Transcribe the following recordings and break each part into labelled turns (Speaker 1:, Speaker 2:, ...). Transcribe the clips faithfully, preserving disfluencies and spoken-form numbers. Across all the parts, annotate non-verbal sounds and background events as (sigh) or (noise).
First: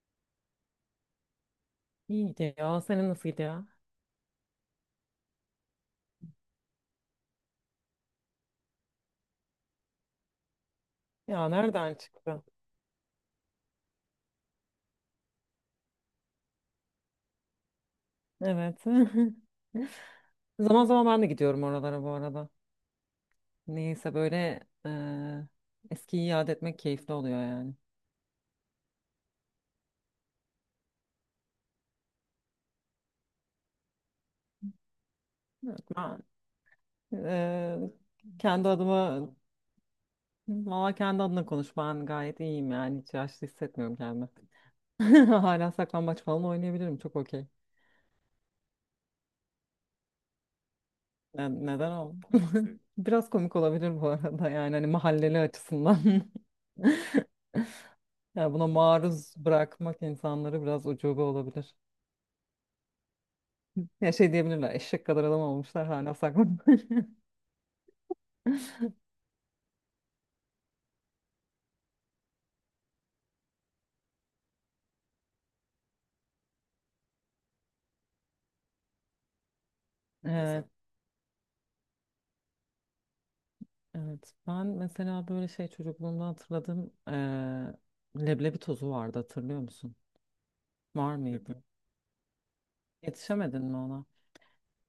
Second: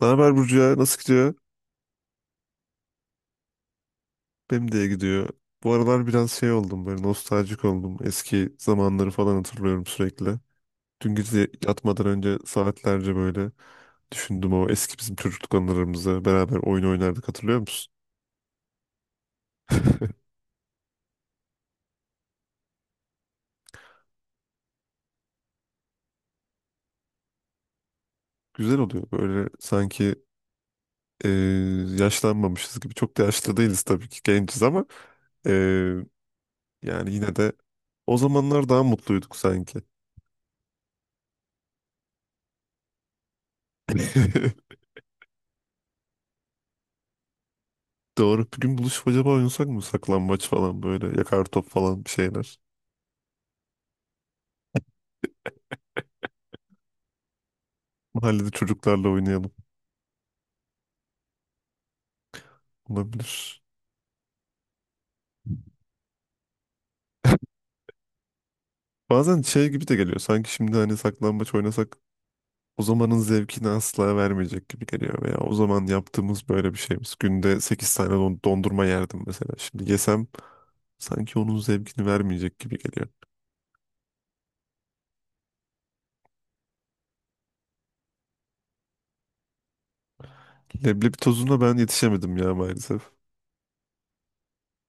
Speaker 1: Ne haber Burcu ya? Nasıl gidiyor?
Speaker 2: İyi gidiyor. Senin nasıl gidiyor?
Speaker 1: Benim de iyi gidiyor. Bu aralar biraz şey oldum böyle nostaljik oldum. Eski zamanları falan hatırlıyorum sürekli. Dün gece
Speaker 2: Ya nereden
Speaker 1: yatmadan önce
Speaker 2: çıktı?
Speaker 1: saatlerce böyle düşündüm o eski bizim çocukluk anılarımızı. Beraber oyun oynardık hatırlıyor musun?
Speaker 2: Evet. (laughs)
Speaker 1: (laughs)
Speaker 2: Zaman zaman ben de gidiyorum oralara bu arada. Neyse böyle eee eskiyi yad etmek keyifli oluyor yani.
Speaker 1: Güzel oluyor böyle sanki e, yaşlanmamışız gibi. Çok da yaşlı değiliz tabii ki genciz ama e,
Speaker 2: Ben
Speaker 1: yani yine de
Speaker 2: eee,
Speaker 1: o
Speaker 2: kendi
Speaker 1: zamanlar daha
Speaker 2: adıma
Speaker 1: mutluyduk sanki.
Speaker 2: valla kendi adına konuş. Ben gayet iyiyim yani. Hiç yaşlı hissetmiyorum kendimi.
Speaker 1: (laughs)
Speaker 2: (laughs) Hala saklambaç falan oynayabilirim. Çok okey.
Speaker 1: Doğru. Bir gün buluşup acaba oynasak mı? Saklambaç falan böyle. Yakar
Speaker 2: Ne-
Speaker 1: top
Speaker 2: neden
Speaker 1: falan bir
Speaker 2: oldu?
Speaker 1: şeyler.
Speaker 2: (laughs) Biraz komik olabilir bu arada yani hani mahalleli açısından. (laughs)
Speaker 1: Mahallede
Speaker 2: Yani buna
Speaker 1: çocuklarla
Speaker 2: maruz
Speaker 1: oynayalım.
Speaker 2: bırakmak insanları biraz ucube olabilir.
Speaker 1: Olabilir.
Speaker 2: Ya şey diyebilirler, eşek kadar adam olmuşlar hala saklanıyor. (laughs)
Speaker 1: (laughs) Bazen şey gibi de geliyor. Sanki şimdi hani saklambaç oynasak o zamanın zevkini asla vermeyecek gibi geliyor. Veya o zaman yaptığımız böyle bir şeyimiz. Günde sekiz tane don- dondurma yerdim mesela. Şimdi yesem
Speaker 2: Evet,
Speaker 1: sanki onun zevkini vermeyecek gibi geliyor.
Speaker 2: evet. Ben mesela böyle şey çocukluğumda hatırladığım eee, leblebi tozu vardı hatırlıyor musun?
Speaker 1: Leblebi
Speaker 2: Var
Speaker 1: tozuna
Speaker 2: mıydı?
Speaker 1: ben yetişemedim ya maalesef.
Speaker 2: Yetişemedin mi ona?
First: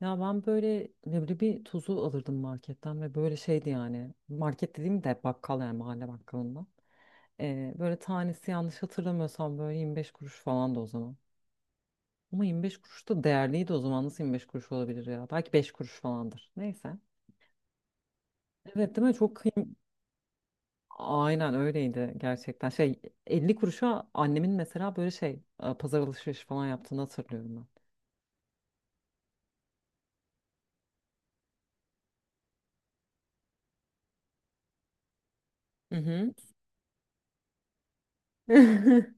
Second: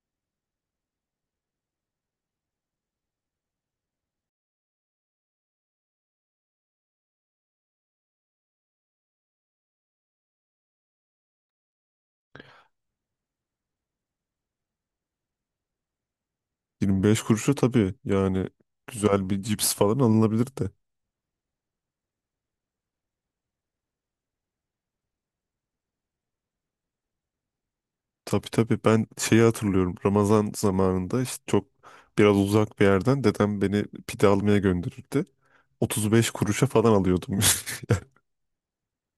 Speaker 2: Ya ben böyle leblebi tozu alırdım marketten ve böyle şeydi yani. Market dediğim de bakkal yani mahalle bakkalından. Eee, böyle tanesi yanlış hatırlamıyorsam böyle 25 kuruş falan da o zaman. Ama 25 kuruş da değerliydi o zaman. Nasıl 25 kuruş olabilir ya? Belki beş kuruş falandır. Neyse.
Speaker 1: 25 kuruşu tabii yani
Speaker 2: Evet değil mi?
Speaker 1: güzel
Speaker 2: Çok
Speaker 1: bir cips
Speaker 2: kıym
Speaker 1: falan alınabilir de.
Speaker 2: Aynen öyleydi gerçekten. Şey elli kuruşa annemin mesela böyle şey e, pazar alışverişi falan yaptığını hatırlıyorum
Speaker 1: Tabii tabii ben şeyi hatırlıyorum. Ramazan zamanında işte çok biraz uzak bir yerden dedem beni pide almaya gönderirdi.
Speaker 2: ben. Hı
Speaker 1: 35
Speaker 2: hı.
Speaker 1: kuruşa falan alıyordum.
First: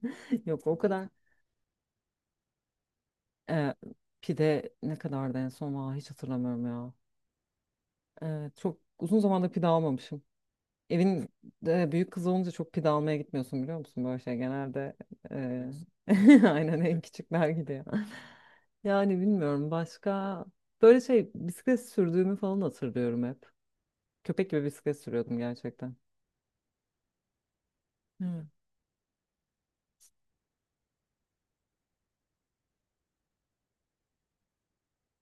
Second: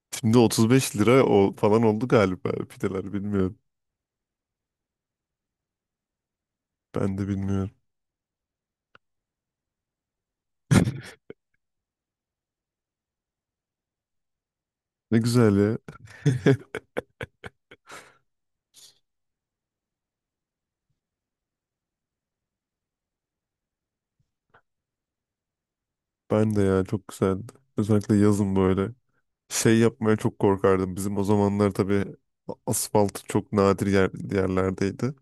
Speaker 1: (laughs) Şimdi
Speaker 2: Yok o
Speaker 1: 35
Speaker 2: kadar.
Speaker 1: lira o falan oldu galiba pideler bilmiyorum.
Speaker 2: E, pide ne kadardı en son? Aa, hiç hatırlamıyorum ya.
Speaker 1: Ben de bilmiyorum.
Speaker 2: Evet, çok uzun zamandır pide almamışım.
Speaker 1: (laughs)
Speaker 2: Evin e, büyük kızı olunca çok pide almaya gitmiyorsun biliyor musun? Böyle şey genelde
Speaker 1: Ne güzel
Speaker 2: e,
Speaker 1: ya.
Speaker 2: (laughs) aynen
Speaker 1: (laughs)
Speaker 2: en küçükler gidiyor. (laughs) Yani bilmiyorum başka böyle şey bisiklet sürdüğümü falan hatırlıyorum hep. Köpek gibi bisiklet sürüyordum gerçekten.
Speaker 1: Ben de ya çok güzeldi. Özellikle
Speaker 2: Evet.
Speaker 1: yazın böyle şey yapmaya çok korkardım. Bizim o zamanlar tabii asfalt çok nadir yer, yerlerdeydi.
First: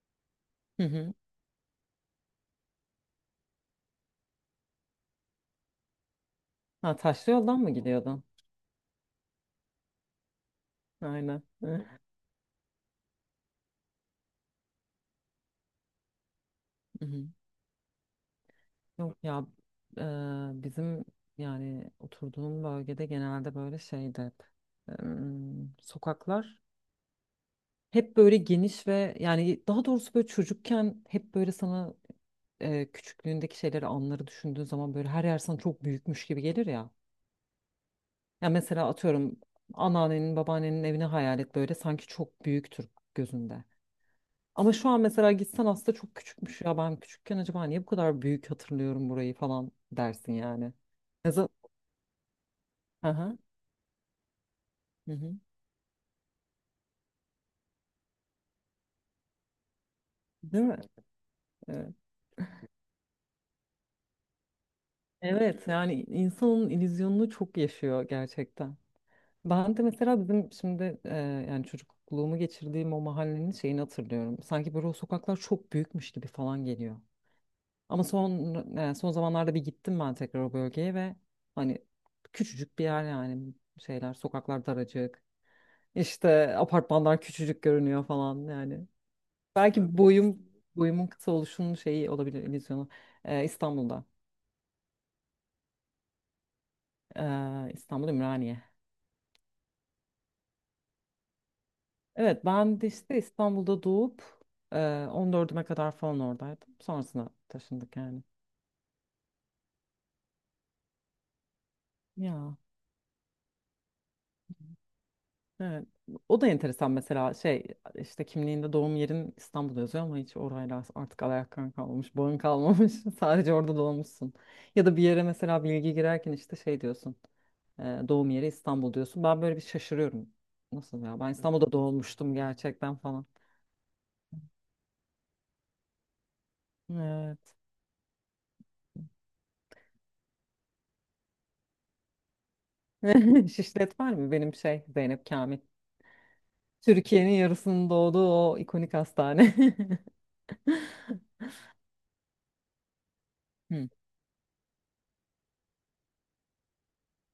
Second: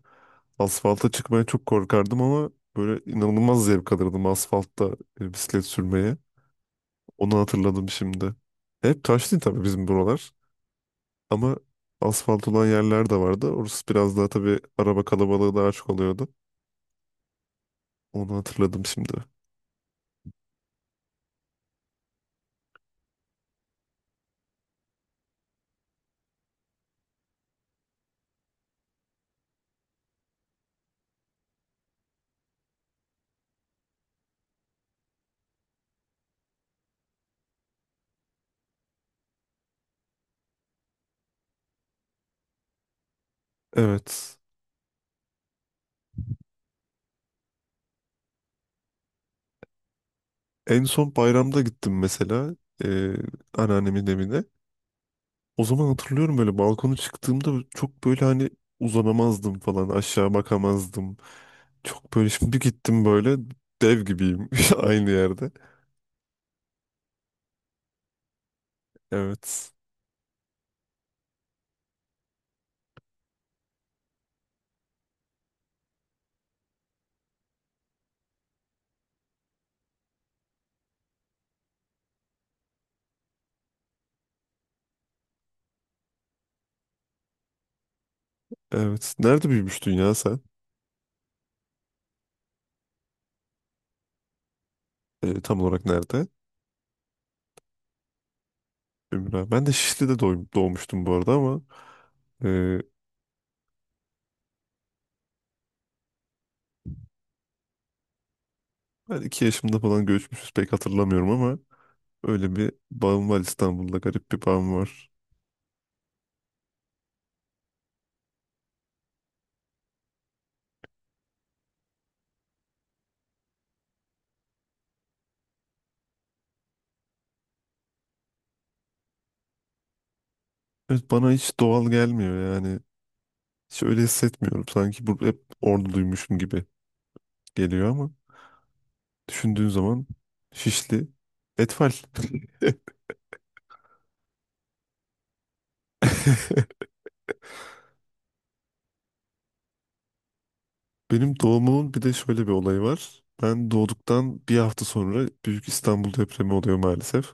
Speaker 2: Hı
Speaker 1: Asfalta
Speaker 2: hı.
Speaker 1: çıkmaya çok korkardım ama böyle inanılmaz zevk alırdım asfaltta e, bisiklet sürmeye.
Speaker 2: Ha, taşlı
Speaker 1: Onu
Speaker 2: yoldan mı
Speaker 1: hatırladım
Speaker 2: gidiyordun?
Speaker 1: şimdi. Hep taş değil tabii bizim buralar.
Speaker 2: Aynen.
Speaker 1: Ama
Speaker 2: Hı
Speaker 1: asfalt olan yerler de vardı. Orası biraz daha tabii araba kalabalığı daha çok oluyordu.
Speaker 2: hı. hı.
Speaker 1: Onu hatırladım şimdi.
Speaker 2: Yok ya, e, bizim yani oturduğum bölgede genelde böyle şeydi hep. Em, sokaklar hep böyle geniş ve yani daha doğrusu böyle çocukken hep böyle sana e, küçüklüğündeki şeyleri, anları düşündüğün zaman böyle her yer sana çok büyükmüş gibi gelir ya. Ya mesela atıyorum anneannenin, babaannenin evini hayal et böyle sanki çok büyüktür gözünde.
Speaker 1: Evet.
Speaker 2: Ama şu an mesela gitsen aslında çok küçükmüş ya ben küçükken acaba niye bu kadar büyük hatırlıyorum burayı falan dersin yani.
Speaker 1: En son
Speaker 2: Ya za-
Speaker 1: bayramda gittim mesela e,
Speaker 2: Aha,
Speaker 1: anneannemin evine.
Speaker 2: hı hı.
Speaker 1: O zaman hatırlıyorum böyle balkona çıktığımda çok böyle hani uzanamazdım falan aşağı
Speaker 2: Değil mi?
Speaker 1: bakamazdım.
Speaker 2: Evet.
Speaker 1: Çok böyle şimdi bir gittim böyle dev gibiyim (laughs) aynı yerde.
Speaker 2: Evet yani insanın illüzyonunu çok yaşıyor gerçekten.
Speaker 1: Evet.
Speaker 2: Ben de mesela bizim şimdi e, yani çocukluğumu geçirdiğim o mahallenin şeyini hatırlıyorum. Sanki böyle o sokaklar çok büyükmüş gibi falan geliyor. Ama son e, son zamanlarda bir gittim ben tekrar o bölgeye ve hani küçücük bir yer yani şeyler sokaklar daracık. İşte apartmanlar küçücük görünüyor falan yani.
Speaker 1: Evet. Nerede büyümüştün
Speaker 2: Belki
Speaker 1: ya sen?
Speaker 2: boyum boyumun kısa oluşunun şeyi olabilir illüzyonu. E, İstanbul'da.
Speaker 1: E, tam olarak nerede?
Speaker 2: E, İstanbul Ümraniye.
Speaker 1: Ömür abi. Ben de Şişli'de doğum- doğmuştum bu arada ama
Speaker 2: Evet
Speaker 1: e,
Speaker 2: ben de işte İstanbul'da doğup e, on dördüme kadar falan oradaydım. Sonrasına taşındık yani.
Speaker 1: ben iki yaşımda falan göçmüşüz pek hatırlamıyorum ama öyle
Speaker 2: Ya
Speaker 1: bir bağım var İstanbul'da garip bir bağım var.
Speaker 2: evet. O da enteresan mesela şey işte kimliğinde doğum yerin İstanbul'da yazıyor ama hiç orayla artık alakan kalmamış, bağın kalmamış. (laughs) Sadece orada doğmuşsun. Ya da bir yere mesela bilgi girerken işte şey diyorsun. e, Doğum yeri İstanbul diyorsun. Ben böyle bir şaşırıyorum. Nasıl
Speaker 1: Evet
Speaker 2: ya?
Speaker 1: bana
Speaker 2: Ben
Speaker 1: hiç
Speaker 2: İstanbul'da
Speaker 1: doğal
Speaker 2: doğmuştum
Speaker 1: gelmiyor yani.
Speaker 2: gerçekten falan.
Speaker 1: Hiç öyle hissetmiyorum. Sanki burada hep orduluymuşum gibi
Speaker 2: Evet.
Speaker 1: geliyor ama düşündüğün zaman Şişli Etfal. (laughs)
Speaker 2: (laughs) Şişlet var mı? Benim şey Zeynep Kamil. Türkiye'nin yarısının doğduğu o ikonik hastane.
Speaker 1: Benim doğumumun bir de şöyle bir olayı var. Ben
Speaker 2: (laughs) Hı.
Speaker 1: doğduktan bir hafta sonra Büyük İstanbul depremi oluyor maalesef.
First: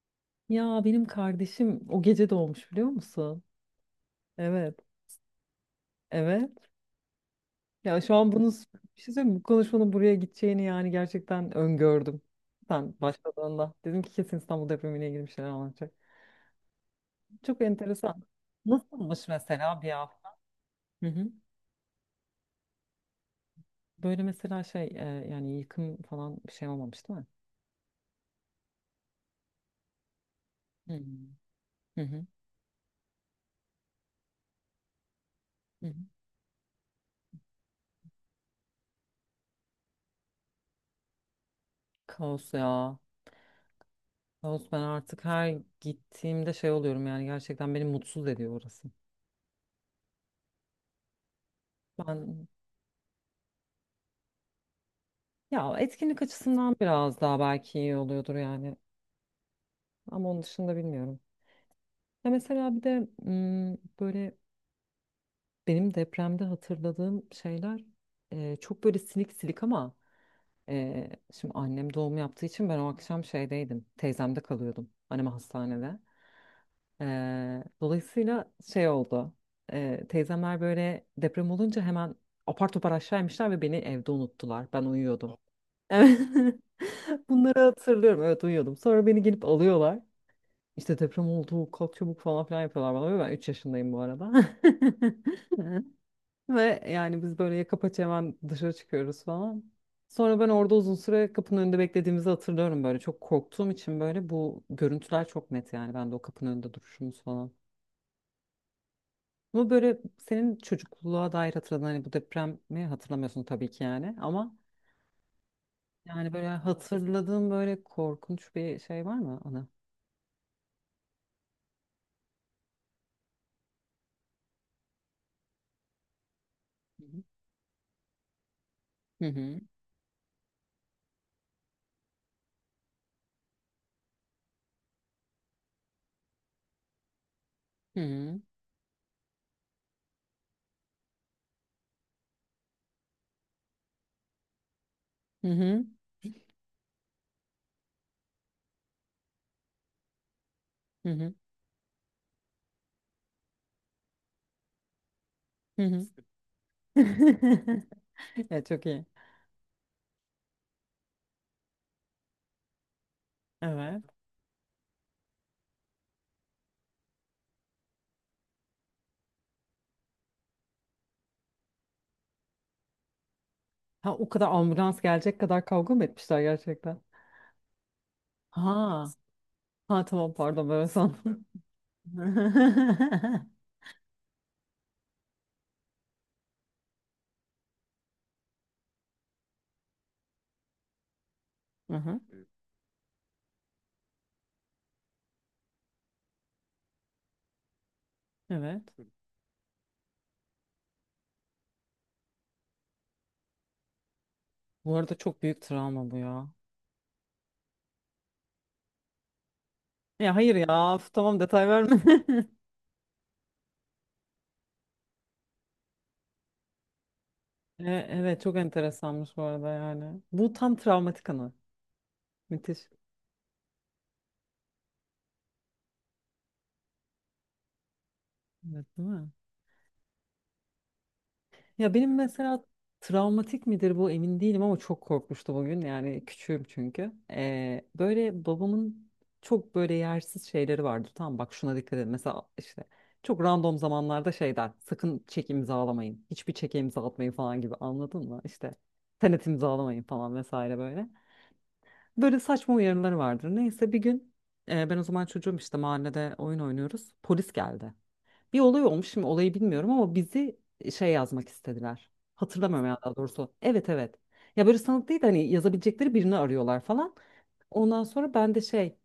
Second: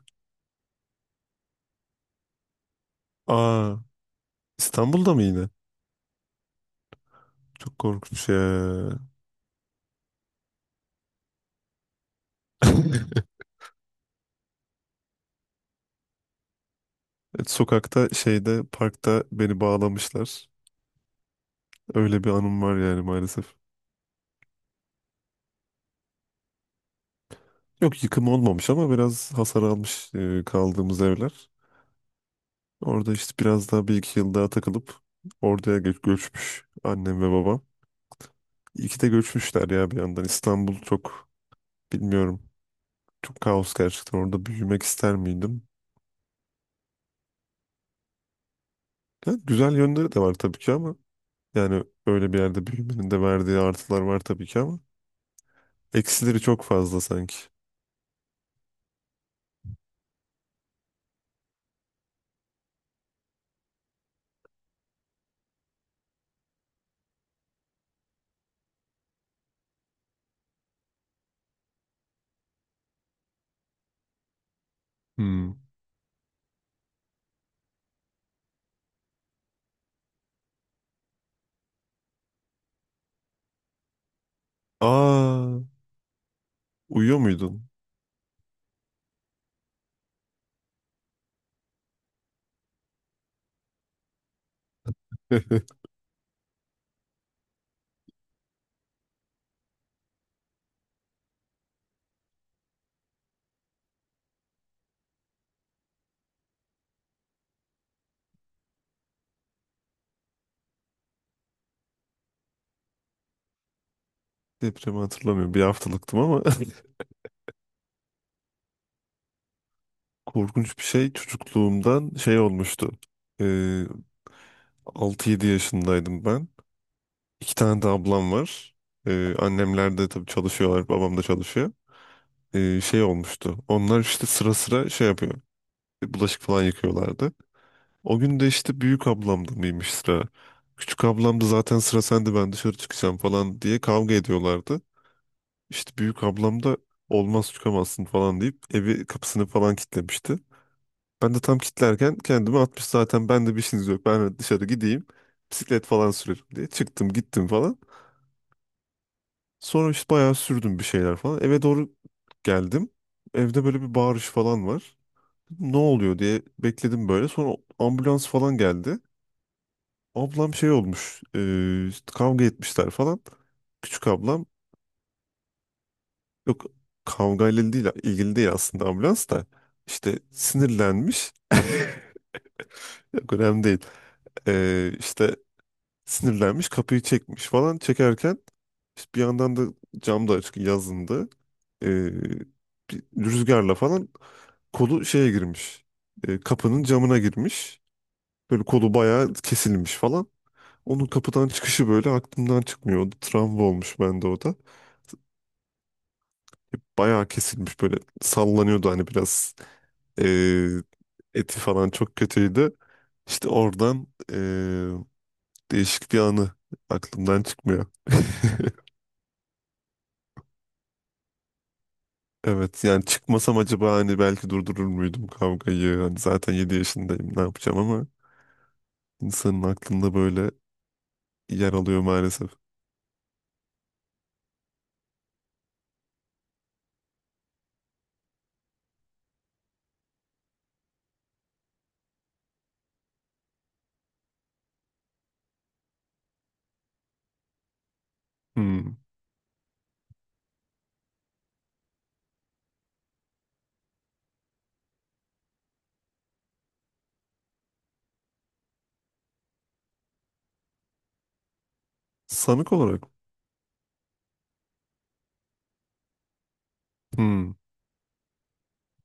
Speaker 2: Ya benim kardeşim o gece doğmuş biliyor musun?
Speaker 1: Aa,
Speaker 2: Evet.
Speaker 1: İstanbul'da mı yine?
Speaker 2: Evet.
Speaker 1: Çok
Speaker 2: Ya şu
Speaker 1: korkunç
Speaker 2: an
Speaker 1: ya.
Speaker 2: bunu bir şey söyleyeyim mi? Bu konuşmanın buraya gideceğini yani gerçekten öngördüm. Sen
Speaker 1: (laughs)
Speaker 2: başladığında. Dedim ki kesin İstanbul depremiyle ilgili bir şeyler anlatacak.
Speaker 1: Evet,
Speaker 2: Çok
Speaker 1: Sokakta
Speaker 2: enteresan.
Speaker 1: şeyde parkta
Speaker 2: Nasılmış
Speaker 1: beni
Speaker 2: mesela bir hafta?
Speaker 1: bağlamışlar.
Speaker 2: Hı hı.
Speaker 1: Öyle bir anım var yani maalesef.
Speaker 2: Böyle mesela şey e, yani yıkım falan bir şey olmamış değil mi?
Speaker 1: Yok yıkım olmamış ama biraz hasar almış e,
Speaker 2: Hı
Speaker 1: kaldığımız
Speaker 2: hı.
Speaker 1: evler.
Speaker 2: Hı hı.
Speaker 1: Orada işte biraz daha bir iki yıl daha takılıp oraya
Speaker 2: Hı hı.
Speaker 1: gö- göçmüş annem ve babam. İyi ki de göçmüşler ya bir yandan. İstanbul çok bilmiyorum.
Speaker 2: Kaos ya.
Speaker 1: Çok kaos gerçekten. Orada
Speaker 2: Ağustos ben
Speaker 1: büyümek ister
Speaker 2: artık her
Speaker 1: miydim?
Speaker 2: gittiğimde şey oluyorum yani gerçekten beni mutsuz ediyor orası.
Speaker 1: Yani güzel yönleri de var tabii ki ama yani öyle bir
Speaker 2: Ben
Speaker 1: yerde büyümenin de verdiği artılar var tabii ki ama
Speaker 2: ya etkinlik
Speaker 1: eksileri çok
Speaker 2: açısından
Speaker 1: fazla
Speaker 2: biraz
Speaker 1: sanki.
Speaker 2: daha belki iyi oluyordur yani ama onun dışında bilmiyorum. Ya mesela bir de mm, böyle benim depremde hatırladığım şeyler e, çok böyle silik silik ama e, şimdi annem doğum yaptığı için ben o akşam şeydeydim teyzemde kalıyordum annem
Speaker 1: Hmm.
Speaker 2: hastanede. Ee, dolayısıyla şey oldu. Ee, teyzemler böyle deprem olunca hemen apar topar aşağı inmişler ve beni evde unuttular. Ben uyuyordum.
Speaker 1: Aa,
Speaker 2: Evet. (laughs)
Speaker 1: uyuyor
Speaker 2: Bunları
Speaker 1: muydun?
Speaker 2: hatırlıyorum. Evet uyuyordum. Sonra beni gelip alıyorlar. İşte deprem oldu, kalk çabuk falan filan yapıyorlar bana. Ve ben üç yaşındayım bu arada. (laughs)
Speaker 1: (laughs)
Speaker 2: Ve yani biz böyle yaka paça hemen dışarı çıkıyoruz falan. Sonra ben orada uzun süre kapının önünde beklediğimizi hatırlıyorum böyle. Çok korktuğum için böyle bu görüntüler çok net yani. Ben de o kapının önünde duruşumuz falan. Ama böyle senin çocukluğa dair hatırladığın hani bu depremi hatırlamıyorsun tabii ki yani ama
Speaker 1: Depremi hatırlamıyorum. Bir haftalıktım
Speaker 2: yani
Speaker 1: ama
Speaker 2: böyle hatırladığın böyle korkunç bir şey var mı ana?
Speaker 1: (laughs) korkunç bir şey çocukluğumdan şey olmuştu. Ee, Altı yedi yaşındaydım ben.
Speaker 2: Hı hı.
Speaker 1: İki tane de ablam var.
Speaker 2: Hı
Speaker 1: Ee,
Speaker 2: hı.
Speaker 1: annemler de tabii çalışıyorlar. Babam da çalışıyor. Ee, şey olmuştu. Onlar işte sıra sıra şey yapıyor. Bulaşık falan yıkıyorlardı. O gün de işte büyük ablamda mıymış sıra. Küçük ablam da zaten sıra sende ben dışarı çıkacağım falan diye kavga ediyorlardı.
Speaker 2: Hı hı.
Speaker 1: İşte büyük ablam da olmaz çıkamazsın falan deyip evi kapısını falan kilitlemişti.
Speaker 2: Hı
Speaker 1: Ben
Speaker 2: hı.
Speaker 1: de tam kilitlerken kendimi atmış zaten ben de bir işiniz yok. Ben dışarı gideyim
Speaker 2: Hı
Speaker 1: bisiklet
Speaker 2: hı.
Speaker 1: falan sürerim diye çıktım gittim falan.
Speaker 2: (laughs) Evet çok iyi.
Speaker 1: Sonra işte bayağı sürdüm bir şeyler falan. Eve doğru geldim. Evde böyle bir
Speaker 2: Evet.
Speaker 1: bağırış falan var. Ne oluyor diye bekledim böyle. Sonra ambulans falan geldi. Ablam şey olmuş. E, işte kavga etmişler falan. Küçük
Speaker 2: Ha o
Speaker 1: ablam
Speaker 2: kadar ambulans gelecek kadar kavga mı etmişler
Speaker 1: yok
Speaker 2: gerçekten?
Speaker 1: kavgayla değil ilgili değil aslında
Speaker 2: Ha.
Speaker 1: ambulans da.
Speaker 2: Ha
Speaker 1: İşte
Speaker 2: tamam pardon böyle
Speaker 1: sinirlenmiş.
Speaker 2: sandım.
Speaker 1: (laughs) Yok
Speaker 2: (laughs)
Speaker 1: önemli değil. E, işte sinirlenmiş kapıyı çekmiş falan çekerken işte bir yandan da cam da açık yazındı.
Speaker 2: Hı
Speaker 1: E,
Speaker 2: hı.
Speaker 1: bir rüzgarla falan Kolu şeye girmiş. E, kapının camına girmiş. Böyle
Speaker 2: Evet.
Speaker 1: kolu bayağı kesilmiş falan. Onun kapıdan çıkışı böyle aklımdan çıkmıyor. O da Travma olmuş bende o da.
Speaker 2: Bu arada çok büyük travma bu ya.
Speaker 1: Bayağı kesilmiş böyle sallanıyordu hani biraz e,
Speaker 2: Ya hayır ya. Of, tamam
Speaker 1: eti
Speaker 2: detay
Speaker 1: falan
Speaker 2: verme.
Speaker 1: çok
Speaker 2: (laughs)
Speaker 1: kötüydü. İşte oradan e, değişik bir anı aklımdan
Speaker 2: E,
Speaker 1: çıkmıyor.
Speaker 2: evet çok
Speaker 1: (laughs)
Speaker 2: enteresanmış bu arada yani. Bu tam travmatik anı. Müthiş.
Speaker 1: Evet yani çıkmasam acaba hani belki durdurur muydum kavgayı? Hani zaten yedi yaşındayım ne yapacağım ama
Speaker 2: Evet değil mi?
Speaker 1: insanın aklında böyle yer
Speaker 2: Ya
Speaker 1: alıyor
Speaker 2: benim
Speaker 1: maalesef.
Speaker 2: mesela travmatik midir bu emin değilim ama çok korkmuştu bugün. Yani küçüğüm çünkü. E, böyle babamın çok böyle yersiz şeyleri vardı. Tamam bak şuna dikkat edin. Mesela işte çok random zamanlarda şey der. Sakın çek imzalamayın. Hiçbir çeke imza atmayın falan gibi anladın mı? İşte
Speaker 1: Hmm.
Speaker 2: senet imzalamayın falan vesaire böyle. Böyle saçma uyarıları vardır. Neyse bir gün e, ben o zaman çocuğum işte mahallede oyun oynuyoruz. Polis geldi. Bir olay olmuş şimdi olayı bilmiyorum ama bizi şey yazmak istediler.
Speaker 1: Sanık
Speaker 2: Hatırlamıyorum ya
Speaker 1: olarak.
Speaker 2: daha doğrusu. Evet, evet. Ya böyle sanık değil de hani yazabilecekleri birini arıyorlar falan.
Speaker 1: Hmm.
Speaker 2: Ondan sonra ben de şey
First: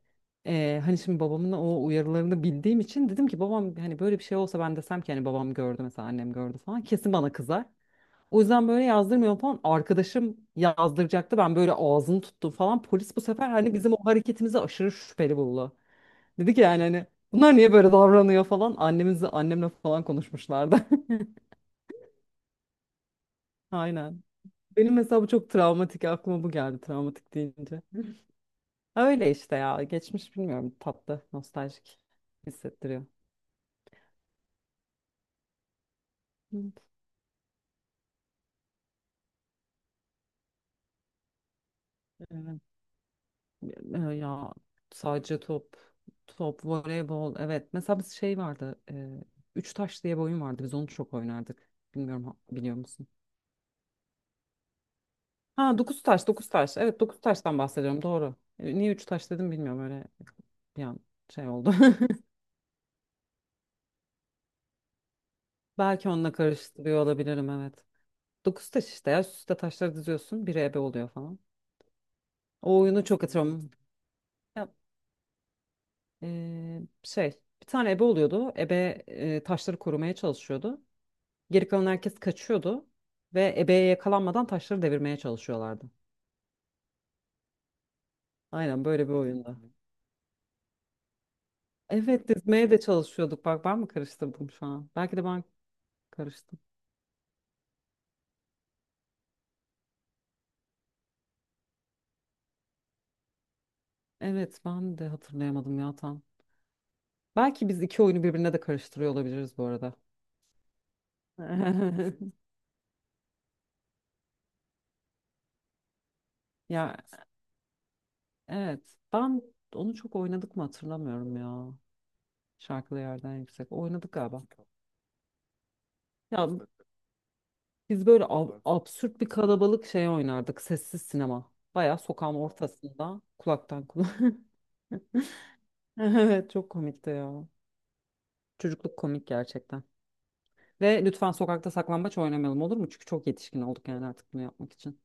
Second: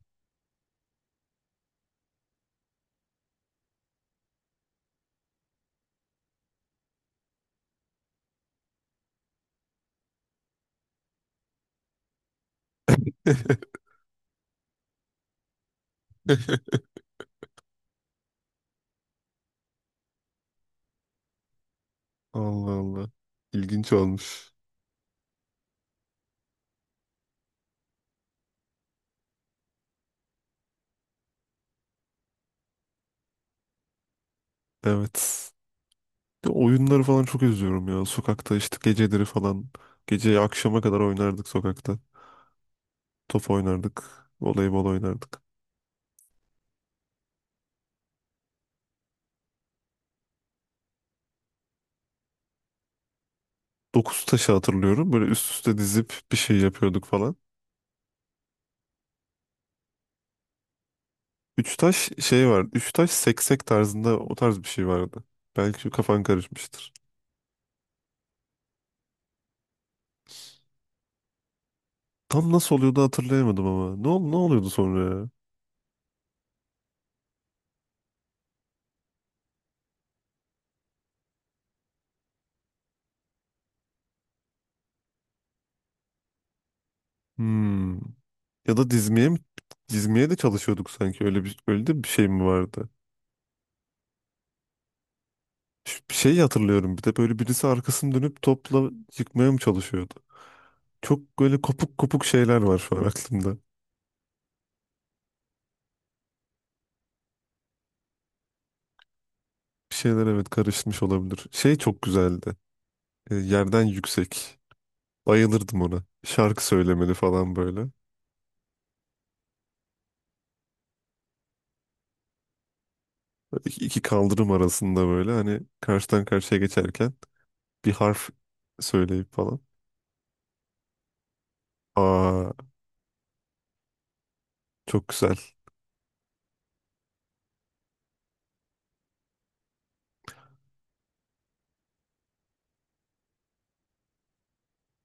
Speaker 2: e, hani şimdi babamın o uyarılarını bildiğim için dedim ki babam hani böyle bir şey olsa ben desem ki hani babam gördü mesela annem gördü falan kesin bana kızar. O yüzden böyle yazdırmıyor falan. Arkadaşım yazdıracaktı. Ben böyle ağzını tuttum falan. Polis bu sefer hani
Speaker 1: (laughs)
Speaker 2: bizim o hareketimizi aşırı şüpheli buldu. Dedi ki yani hani bunlar niye böyle davranıyor falan. Annemizle annemle falan konuşmuşlardı.
Speaker 1: Allah Allah.
Speaker 2: (laughs)
Speaker 1: İlginç
Speaker 2: Aynen.
Speaker 1: olmuş.
Speaker 2: Benim mesela bu çok travmatik. Aklıma bu geldi travmatik deyince. Öyle işte ya. Geçmiş bilmiyorum. Tatlı, nostaljik hissettiriyor.
Speaker 1: Evet. Bir de oyunları falan çok özlüyorum ya. Sokakta işte geceleri falan. Gece akşama kadar oynardık sokakta.
Speaker 2: Evet.
Speaker 1: Top oynardık.
Speaker 2: E, Ya
Speaker 1: Voleybol
Speaker 2: sadece
Speaker 1: oynardık.
Speaker 2: top, top, voleybol. Evet. Mesela biz şey vardı. E, üç taş diye bir oyun vardı. Biz onu çok oynardık. Bilmiyorum, ha- biliyor musun?
Speaker 1: Dokuz taşı hatırlıyorum. Böyle üst üste
Speaker 2: Ha, dokuz
Speaker 1: dizip
Speaker 2: taş,
Speaker 1: bir
Speaker 2: dokuz
Speaker 1: şey
Speaker 2: taş. Evet
Speaker 1: yapıyorduk
Speaker 2: dokuz
Speaker 1: falan.
Speaker 2: taştan bahsediyorum. Doğru. E, Niye üç taş dedim bilmiyorum. Öyle bir an şey oldu.
Speaker 1: Üç taş şey var. Üç taş seksek tarzında o tarz bir şey vardı.
Speaker 2: (laughs)
Speaker 1: Belki şu
Speaker 2: Belki
Speaker 1: kafan
Speaker 2: onunla
Speaker 1: karışmıştır.
Speaker 2: karıştırıyor olabilirim. Evet. Dokuz taş işte ya. Üst üste taşları diziyorsun. Biri ebe oluyor falan.
Speaker 1: Tam nasıl
Speaker 2: O
Speaker 1: oluyordu
Speaker 2: oyunu çok
Speaker 1: hatırlayamadım
Speaker 2: hatırlıyorum.
Speaker 1: ama. Ne, ol- ne
Speaker 2: Ya,
Speaker 1: oluyordu sonra ya?
Speaker 2: e, şey bir tane ebe oluyordu. Ebe e, taşları korumaya çalışıyordu. Geri kalan herkes kaçıyordu ve ebeye yakalanmadan taşları devirmeye çalışıyorlardı.
Speaker 1: Hmm. Ya
Speaker 2: Aynen
Speaker 1: da
Speaker 2: böyle bir
Speaker 1: dizmeye mi?
Speaker 2: oyunda.
Speaker 1: Dizmeye de çalışıyorduk sanki. Öyle bir öyle de bir şey
Speaker 2: Evet
Speaker 1: mi
Speaker 2: dizmeye de
Speaker 1: vardı?
Speaker 2: çalışıyorduk. Bak ben mi karıştırdım şu an? Belki de ben
Speaker 1: Ş- Bir şey
Speaker 2: karıştım.
Speaker 1: hatırlıyorum. Bir de böyle birisi arkasını dönüp topla yıkmaya mı çalışıyordu? Çok böyle kopuk kopuk şeyler var şu an aklımda.
Speaker 2: Evet ben de hatırlayamadım ya tam. Belki biz iki oyunu birbirine de karıştırıyor olabiliriz bu arada.
Speaker 1: Bir şeyler evet karışmış olabilir. Şey çok
Speaker 2: (laughs)
Speaker 1: güzeldi. E, yerden yüksek. Bayılırdım ona. Şarkı
Speaker 2: Ya
Speaker 1: söylemeli falan böyle.
Speaker 2: evet, ben onu çok oynadık mı hatırlamıyorum ya. Şarkılı yerden yüksek.
Speaker 1: İki, iki
Speaker 2: Oynadık galiba.
Speaker 1: kaldırım arasında böyle hani karşıdan
Speaker 2: Ya
Speaker 1: karşıya geçerken bir
Speaker 2: biz böyle
Speaker 1: harf
Speaker 2: ab- absürt bir
Speaker 1: söyleyip falan.
Speaker 2: kalabalık şey oynardık. Sessiz sinema. Bayağı sokağın
Speaker 1: Aa,
Speaker 2: ortasında kulaktan kulağa. (laughs)
Speaker 1: çok güzel.
Speaker 2: Evet çok komikti ya. Çocukluk komik gerçekten. Ve lütfen sokakta saklambaç oynamayalım olur mu? Çünkü çok yetişkin olduk yani artık bunu yapmak için.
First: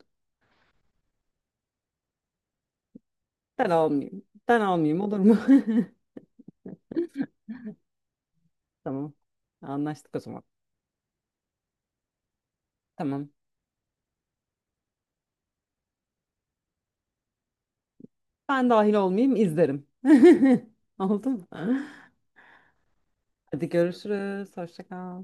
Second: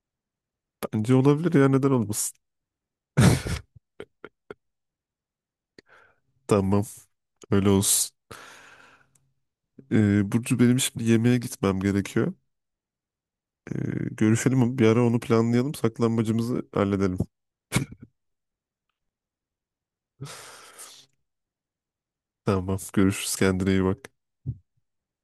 Speaker 1: Bence olabilir ya neden olmasın? (laughs)
Speaker 2: Ben almayayım. Ben almayayım olur mu?
Speaker 1: Tamam. Öyle olsun.
Speaker 2: (laughs) Tamam. Anlaştık o
Speaker 1: Ee,
Speaker 2: zaman.
Speaker 1: Burcu benim şimdi yemeğe gitmem gerekiyor.
Speaker 2: Tamam.
Speaker 1: Ee, görüşelim bir ara onu planlayalım. Saklanmacımızı halledelim.
Speaker 2: Ben dahil olmayayım izlerim. (laughs) Oldu mu?
Speaker 1: Tamam. Görüşürüz. Kendine
Speaker 2: Hadi
Speaker 1: iyi bak.
Speaker 2: görüşürüz. Hoşça kal.